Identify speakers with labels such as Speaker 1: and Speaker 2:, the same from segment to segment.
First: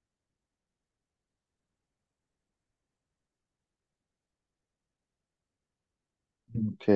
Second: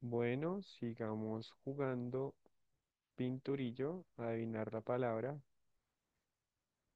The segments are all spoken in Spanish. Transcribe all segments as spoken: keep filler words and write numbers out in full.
Speaker 1: Bueno, sigamos jugando pinturillo, adivinar la palabra.
Speaker 2: Ok.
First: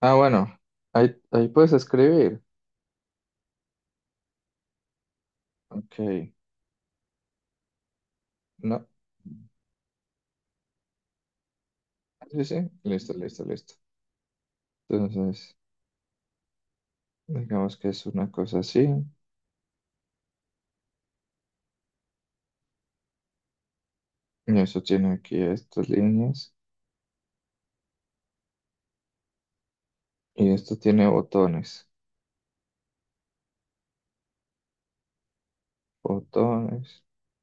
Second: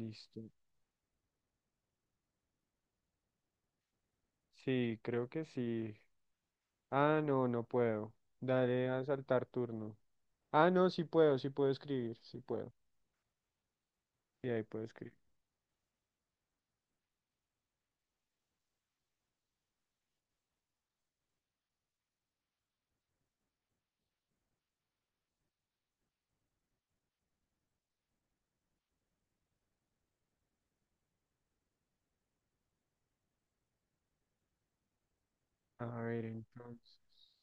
Speaker 2: Ah, bueno, ahí, ahí puedes escribir.
Speaker 1: Sí, creo que sí.
Speaker 2: Ok.
Speaker 1: Ah, no, no puedo.
Speaker 2: No.
Speaker 1: Dale a saltar turno. Ah, no, sí puedo, sí puedo escribir, sí
Speaker 2: Sí, sí.
Speaker 1: puedo.
Speaker 2: Listo, listo, listo.
Speaker 1: Y ahí puedo escribir.
Speaker 2: Entonces, digamos que es una cosa así. Y eso tiene aquí estas líneas. Y esto tiene botones.
Speaker 1: A ver,
Speaker 2: Botones.
Speaker 1: entonces.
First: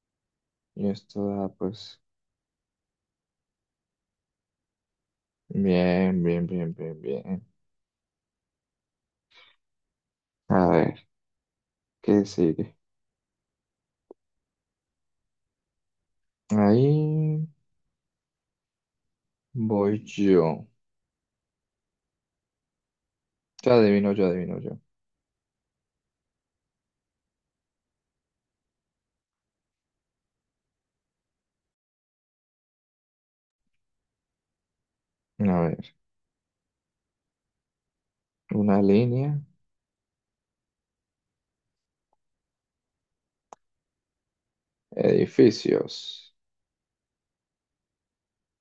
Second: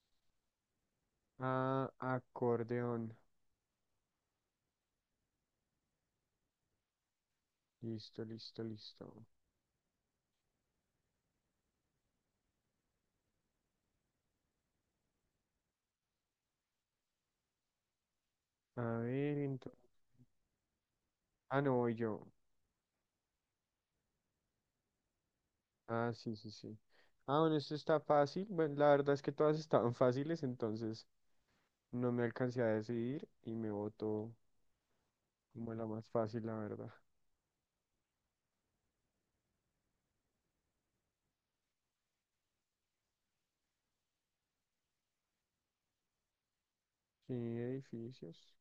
Speaker 2: Y esto da,
Speaker 1: Ah,
Speaker 2: pues,
Speaker 1: acordeón.
Speaker 2: bien, bien, bien, bien, bien.
Speaker 1: Listo, listo, listo.
Speaker 2: A ver, ¿qué sigue? Ahí
Speaker 1: A ver, entonces.
Speaker 2: voy yo.
Speaker 1: Ah, no, voy yo.
Speaker 2: Ya adivino yo, adivino yo.
Speaker 1: Ah, sí, sí, sí. Ah, bueno, esto está fácil. Bueno, la verdad es que todas estaban fáciles, entonces no me alcancé a decidir y me votó
Speaker 2: A
Speaker 1: como la
Speaker 2: ver,
Speaker 1: más fácil, la verdad.
Speaker 2: una línea. Edificios.
Speaker 1: Sí, edificios.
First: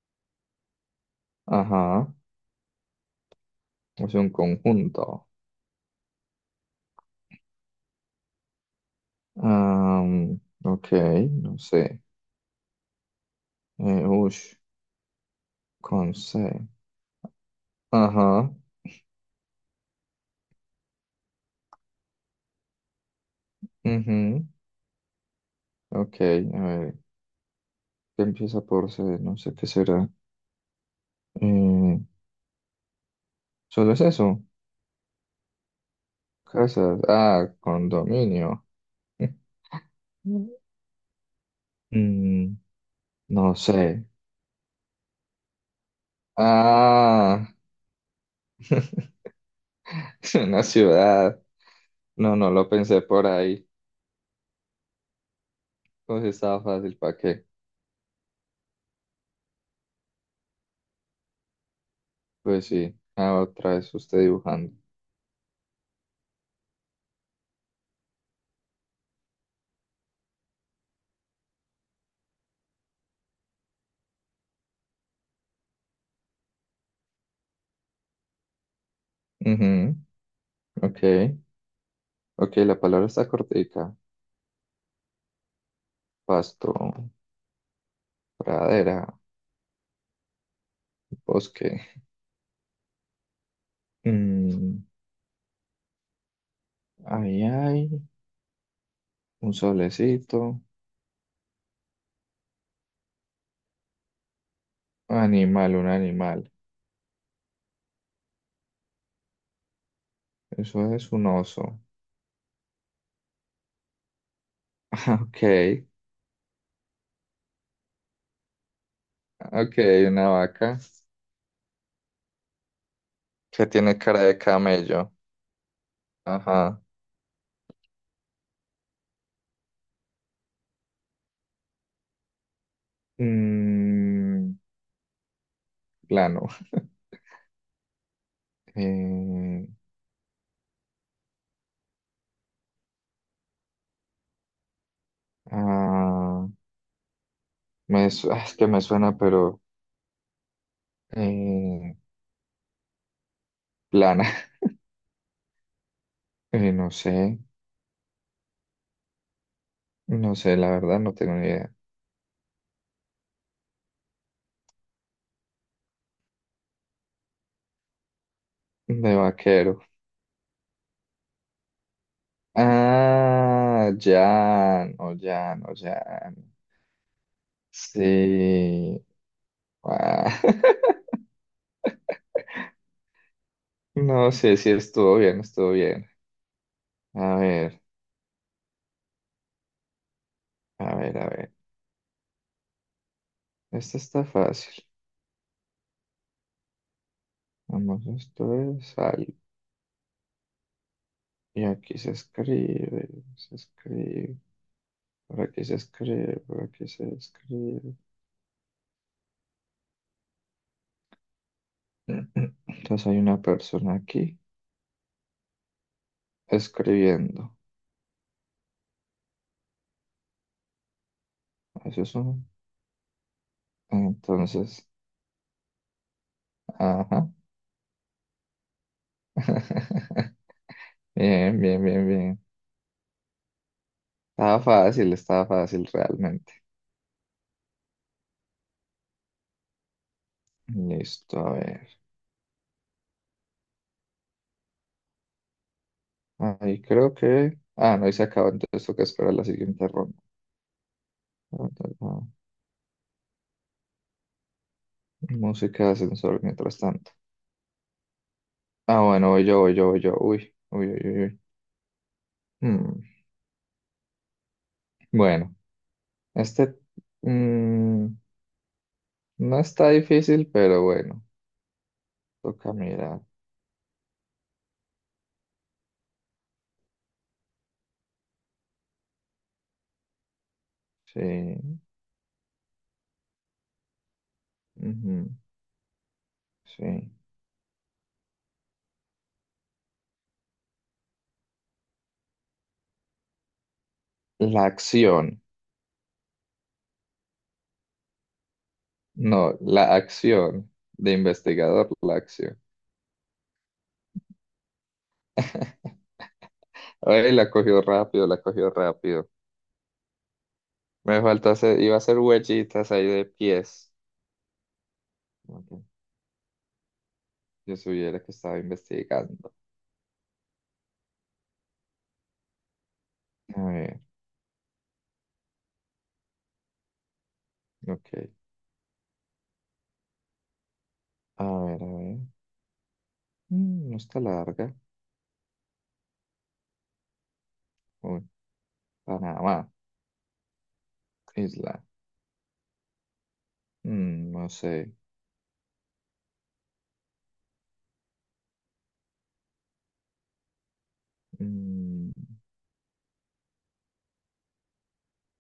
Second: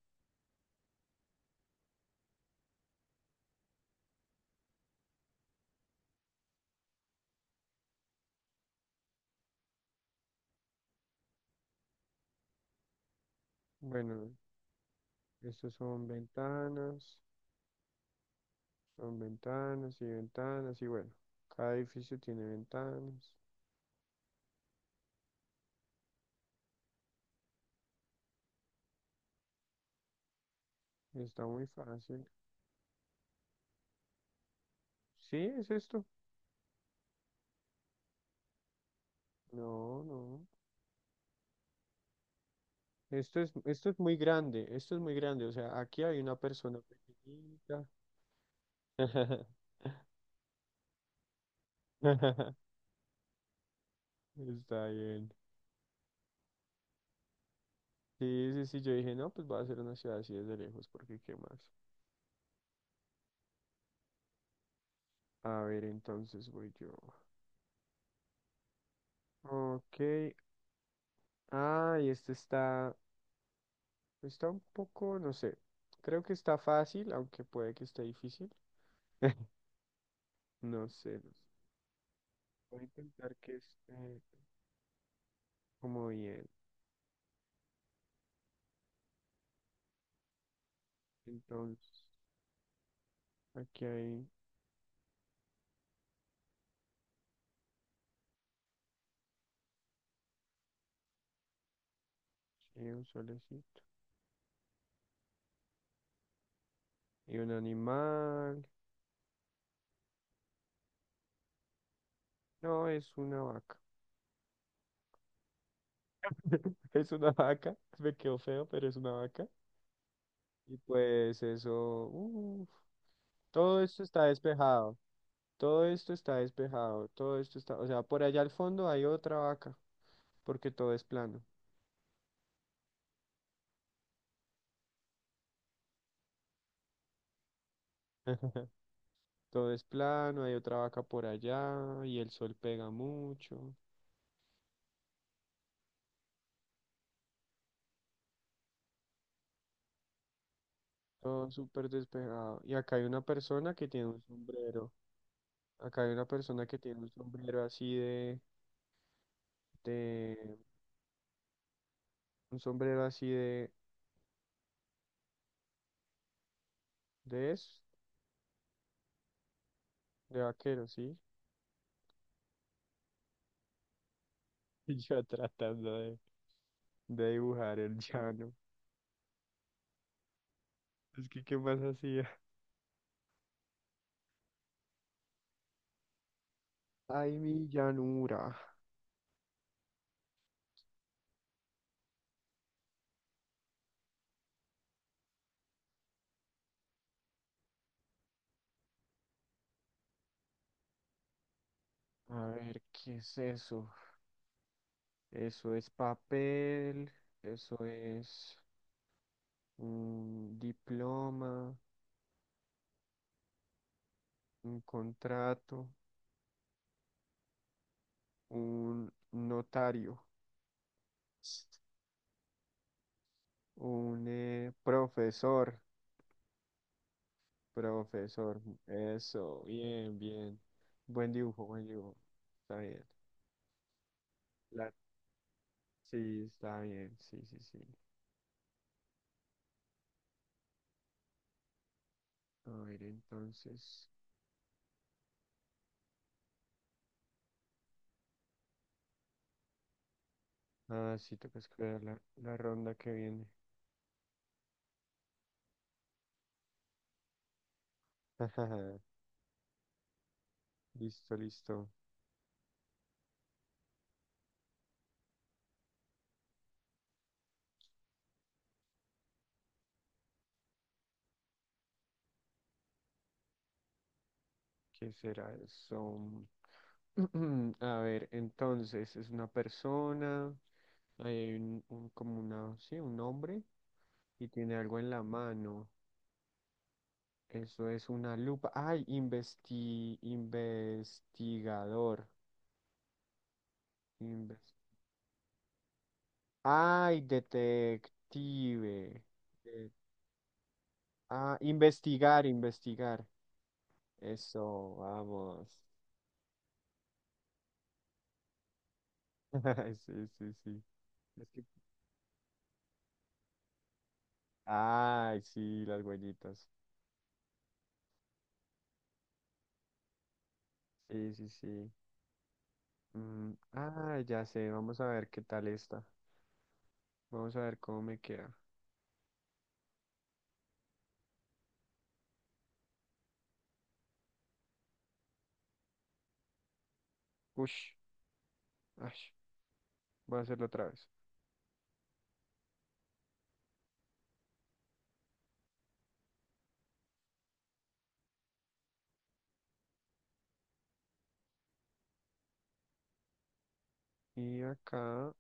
Speaker 2: Ajá. Es un conjunto. Am, ok, no sé. Eh,
Speaker 1: Bueno,
Speaker 2: ush,
Speaker 1: estos son
Speaker 2: con ce.
Speaker 1: ventanas,
Speaker 2: Ajá.
Speaker 1: son ventanas y ventanas y bueno, cada edificio tiene ventanas.
Speaker 2: Ujú. Ok, a ver. ¿Qué empieza por ce? No sé qué será.
Speaker 1: Está muy
Speaker 2: Eh,
Speaker 1: fácil.
Speaker 2: ¿Solo es eso?
Speaker 1: Sí, es esto.
Speaker 2: Casas. Ah, condominio.
Speaker 1: No, no.
Speaker 2: Mm,
Speaker 1: Esto es,
Speaker 2: no sé.
Speaker 1: esto es muy grande, esto es muy grande. O sea, aquí hay una persona
Speaker 2: Ah,
Speaker 1: pequeñita.
Speaker 2: es una ciudad. No, no lo pensé por ahí.
Speaker 1: Está bien.
Speaker 2: Pues estaba fácil, ¿para qué?
Speaker 1: Sí, sí, sí, yo dije, no, pues va a ser una ciudad así desde lejos, porque qué más.
Speaker 2: Pues sí. Ah, otra vez usted dibujando.
Speaker 1: A ver, entonces voy yo. Ok. Ah, y este está, Está un poco, no sé. Creo que está fácil, aunque puede que esté difícil.
Speaker 2: Ujú,
Speaker 1: No
Speaker 2: ok.
Speaker 1: sé, no sé.
Speaker 2: Ok,
Speaker 1: Voy
Speaker 2: la
Speaker 1: a
Speaker 2: palabra está
Speaker 1: intentar que
Speaker 2: cortica.
Speaker 1: esté como bien.
Speaker 2: Pasto, pradera, bosque.
Speaker 1: Entonces, aquí hay
Speaker 2: Mm, Ahí hay un solecito.
Speaker 1: eh, un solecito
Speaker 2: Animal, un animal.
Speaker 1: y un animal.
Speaker 2: Eso es un oso.
Speaker 1: No, es una vaca.
Speaker 2: Ok,
Speaker 1: Es una vaca. Me quedó feo, pero es una vaca.
Speaker 2: ok, una
Speaker 1: Y
Speaker 2: vaca
Speaker 1: pues eso, uf,
Speaker 2: que
Speaker 1: todo
Speaker 2: tiene
Speaker 1: esto
Speaker 2: cara
Speaker 1: está
Speaker 2: de
Speaker 1: despejado.
Speaker 2: camello.
Speaker 1: Todo esto está
Speaker 2: Ajá.
Speaker 1: despejado, todo esto está, o sea, por allá al fondo hay otra vaca, porque todo es plano.
Speaker 2: Mm, plano. Eh,
Speaker 1: Todo es plano, hay otra vaca por allá y el sol pega mucho,
Speaker 2: ah, me su- ah, es que me suena, pero
Speaker 1: todo súper
Speaker 2: eh,
Speaker 1: despejado. Y acá hay una persona que tiene un
Speaker 2: plana.
Speaker 1: sombrero, acá hay una persona
Speaker 2: Eh,
Speaker 1: que
Speaker 2: no
Speaker 1: tiene un
Speaker 2: sé,
Speaker 1: sombrero así de,
Speaker 2: no sé,
Speaker 1: de,
Speaker 2: la verdad, no tengo ni idea.
Speaker 1: un sombrero así de, de eso,
Speaker 2: De vaquero.
Speaker 1: de vaquero, ¿sí?
Speaker 2: Ah, Jan,
Speaker 1: Y
Speaker 2: o
Speaker 1: yo
Speaker 2: Jan, o
Speaker 1: tratando de,
Speaker 2: Jan.
Speaker 1: de dibujar el llano.
Speaker 2: Sí. Ah,
Speaker 1: Es que, ¿qué más hacía?
Speaker 2: No sé si estuvo bien, estuvo bien.
Speaker 1: Ay,
Speaker 2: A
Speaker 1: mi
Speaker 2: ver,
Speaker 1: llanura.
Speaker 2: a ver, a ver. Esta está fácil. Vamos, esto es algo. Y aquí se
Speaker 1: A ver,
Speaker 2: escribe,
Speaker 1: ¿qué es
Speaker 2: se
Speaker 1: eso?
Speaker 2: escribe, por aquí
Speaker 1: Eso
Speaker 2: se
Speaker 1: es
Speaker 2: escribe, por aquí
Speaker 1: papel,
Speaker 2: se
Speaker 1: eso
Speaker 2: escribe.
Speaker 1: es un diploma,
Speaker 2: Entonces hay una persona aquí
Speaker 1: un contrato,
Speaker 2: escribiendo.
Speaker 1: un notario,
Speaker 2: Eso es un...
Speaker 1: un eh,
Speaker 2: Entonces,
Speaker 1: profesor,
Speaker 2: ajá.
Speaker 1: profesor. Eso, bien, bien. Buen
Speaker 2: Bien,
Speaker 1: dibujo,
Speaker 2: bien,
Speaker 1: buen
Speaker 2: bien,
Speaker 1: dibujo.
Speaker 2: bien.
Speaker 1: Está bien.
Speaker 2: Estaba
Speaker 1: La-
Speaker 2: fácil, estaba fácil
Speaker 1: Sí,
Speaker 2: realmente.
Speaker 1: está bien, sí, sí, sí.
Speaker 2: Listo, a ver.
Speaker 1: A ver, entonces.
Speaker 2: Ahí creo que... Ah, no, y se acabó, entonces toca esperar la siguiente ronda.
Speaker 1: Ah, sí,
Speaker 2: Ah,
Speaker 1: toca
Speaker 2: ah,
Speaker 1: esperar la,
Speaker 2: ah.
Speaker 1: la ronda que viene.
Speaker 2: Música de ascensor mientras tanto. Ah, bueno, voy yo, voy yo, voy yo. Uy, uy, uy, uy.
Speaker 1: Listo,
Speaker 2: Uy.
Speaker 1: listo.
Speaker 2: Mm, Bueno, este mm, no está difícil, pero bueno, toca mirar.
Speaker 1: ¿Qué será eso? A ver, entonces es una persona, ahí hay
Speaker 2: Sí,
Speaker 1: un, un- como una, sí, un hombre y tiene algo en la
Speaker 2: ujú,
Speaker 1: mano.
Speaker 2: sí.
Speaker 1: Eso es una lupa. Ay, investi- investigador.
Speaker 2: La
Speaker 1: Inves-
Speaker 2: acción,
Speaker 1: Ay, detective.
Speaker 2: no,
Speaker 1: Eh,
Speaker 2: la acción de
Speaker 1: ah,
Speaker 2: investigador, la
Speaker 1: investigar,
Speaker 2: acción.
Speaker 1: investigar. Eso, vamos.
Speaker 2: Ay, la cogió rápido, la cogió rápido.
Speaker 1: Sí, sí, sí.
Speaker 2: Me faltó
Speaker 1: Es que-
Speaker 2: hacer, iba a hacer huellitas ahí de pies.
Speaker 1: Ay,
Speaker 2: Ok,
Speaker 1: sí, las huellitas.
Speaker 2: yo supiera que estaba investigando.
Speaker 1: Sí, sí, sí. Mm,
Speaker 2: A ver,
Speaker 1: ah, ya sé, vamos a ver qué tal está. Vamos a ver cómo me
Speaker 2: ok.
Speaker 1: queda.
Speaker 2: A ver, a ver. Mm, no está larga.
Speaker 1: Ush,
Speaker 2: Uy,
Speaker 1: ash,
Speaker 2: Panamá,
Speaker 1: voy a hacerlo otra vez.
Speaker 2: isla. Mm, no sé. Mm,
Speaker 1: Y acá,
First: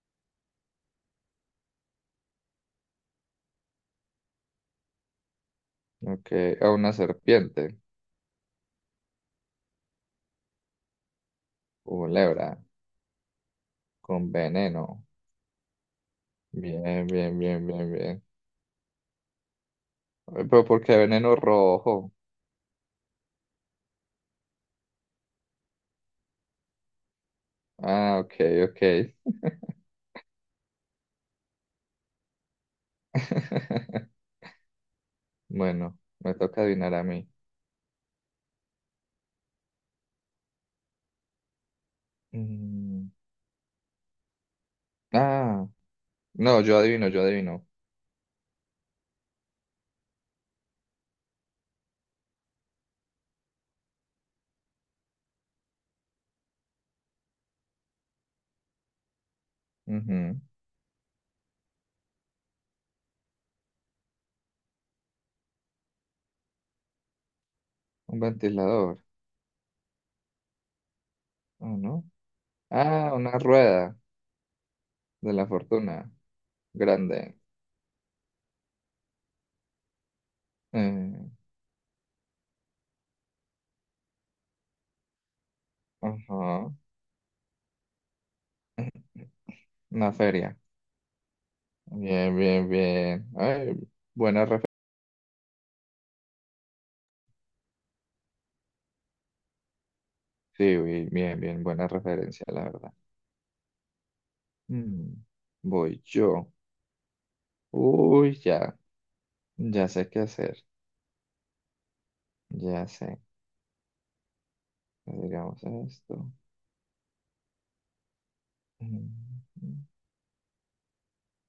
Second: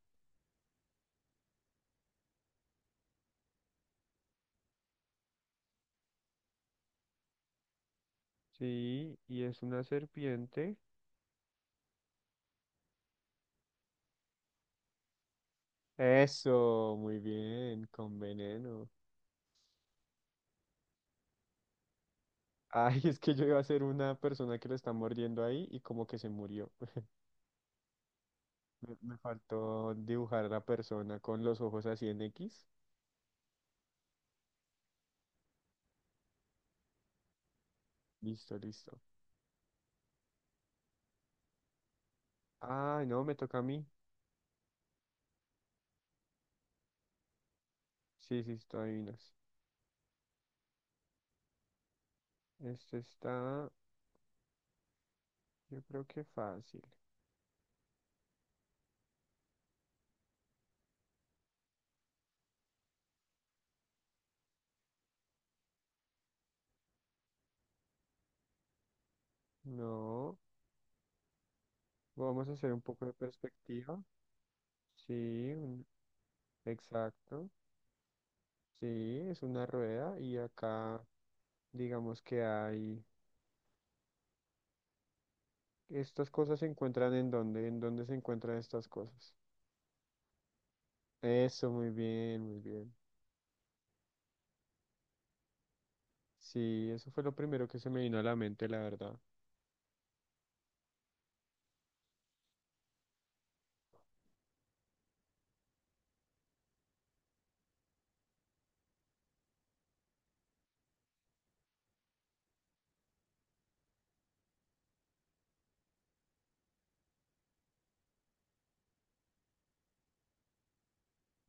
Speaker 2: ok, a una serpiente.
Speaker 1: sí, y es una serpiente.
Speaker 2: Un lebra. Con veneno.
Speaker 1: Eso,
Speaker 2: Bien,
Speaker 1: muy
Speaker 2: bien, bien,
Speaker 1: bien,
Speaker 2: bien,
Speaker 1: con
Speaker 2: bien.
Speaker 1: veneno.
Speaker 2: Ay, pero ¿por qué veneno rojo?
Speaker 1: Ay, es que yo iba a ser una persona que lo está mordiendo ahí y como que se murió.
Speaker 2: Ah, ok, ok.
Speaker 1: Me, me faltó dibujar a la persona con los ojos así en X.
Speaker 2: Bueno, me toca adivinar a mí.
Speaker 1: Listo, listo. Ay,
Speaker 2: Mm,
Speaker 1: no, me toca a mí.
Speaker 2: Ah, no, yo adivino, yo adivino.
Speaker 1: Sí, sí, tú adivinas. Este está, yo creo que fácil.
Speaker 2: Ujú, un ventilador,
Speaker 1: No,
Speaker 2: ¿o no?
Speaker 1: vamos a hacer un poco de
Speaker 2: Ah, una rueda
Speaker 1: perspectiva.
Speaker 2: de la
Speaker 1: Sí, un-
Speaker 2: fortuna, grande.
Speaker 1: exacto. Sí, es una rueda y acá
Speaker 2: Eh,
Speaker 1: digamos que hay... Estas cosas se
Speaker 2: ajá,
Speaker 1: encuentran en dónde, en dónde se encuentran estas cosas.
Speaker 2: una feria.
Speaker 1: Eso, muy
Speaker 2: Bien,
Speaker 1: bien, muy
Speaker 2: bien,
Speaker 1: bien.
Speaker 2: bien. Ay, buena referencia.
Speaker 1: Sí, eso fue lo primero que se me vino a la mente, la verdad.
Speaker 2: Sí, bi- bien, bien, buena referencia, la verdad. Mm, Voy yo. Uy, ya, ya sé qué hacer. Ya sé. Digamos esto. Mm,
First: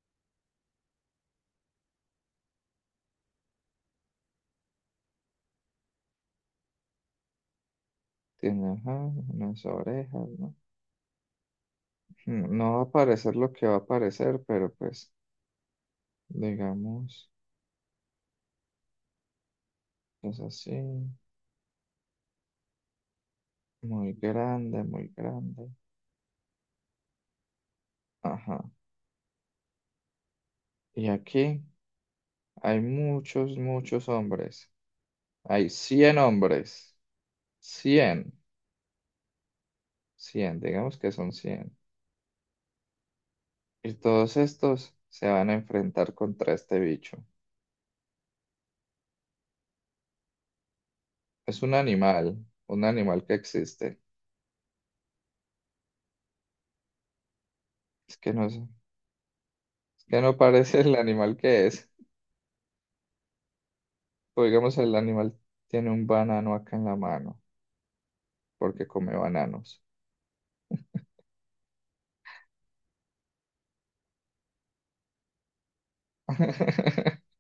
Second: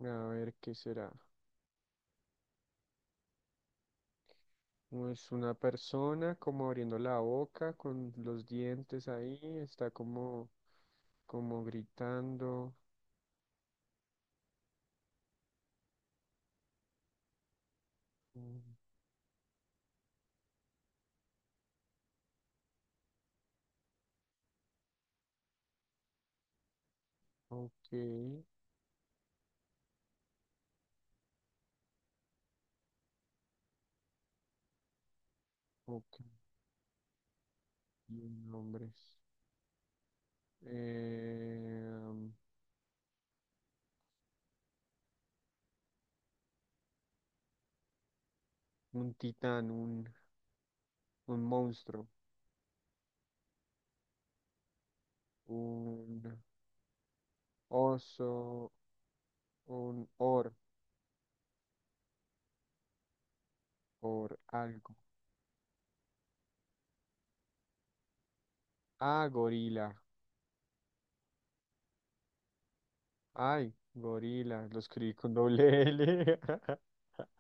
Speaker 1: A ver, ¿qué será? Es una persona como abriendo la boca con los
Speaker 2: Tiene,
Speaker 1: dientes
Speaker 2: ajá,
Speaker 1: ahí,
Speaker 2: unas
Speaker 1: está
Speaker 2: orejas,
Speaker 1: como,
Speaker 2: ¿no?
Speaker 1: como
Speaker 2: No, no
Speaker 1: gritando.
Speaker 2: va a aparecer lo que va a aparecer, pero pues, digamos,
Speaker 1: Mm,
Speaker 2: es así, muy grande, muy grande.
Speaker 1: ok,
Speaker 2: Ajá. Y aquí hay muchos, muchos hombres. Hay cien
Speaker 1: ok.
Speaker 2: hombres. cien
Speaker 1: Nombres.
Speaker 2: cien digamos que son cien.
Speaker 1: Eh,
Speaker 2: Y todos estos se van a enfrentar contra este bicho.
Speaker 1: un titán, un, un
Speaker 2: Es un
Speaker 1: monstruo,
Speaker 2: animal, un animal que existe.
Speaker 1: un
Speaker 2: Es que no, es
Speaker 1: oso,
Speaker 2: es
Speaker 1: un
Speaker 2: que no
Speaker 1: or,
Speaker 2: parece el animal que es.
Speaker 1: or
Speaker 2: O digamos,
Speaker 1: algo.
Speaker 2: el animal tiene un banano acá en la mano, porque come
Speaker 1: Ah,
Speaker 2: bananos.
Speaker 1: gorila. Ay, gorila. Lo escribí con doble L.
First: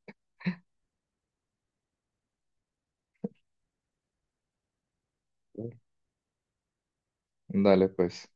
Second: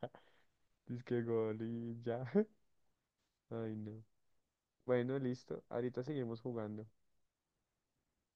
Speaker 1: Es que gorilla. Ay, no. Bueno, listo. Ahorita seguimos jugando.
Speaker 2: Dale, pues.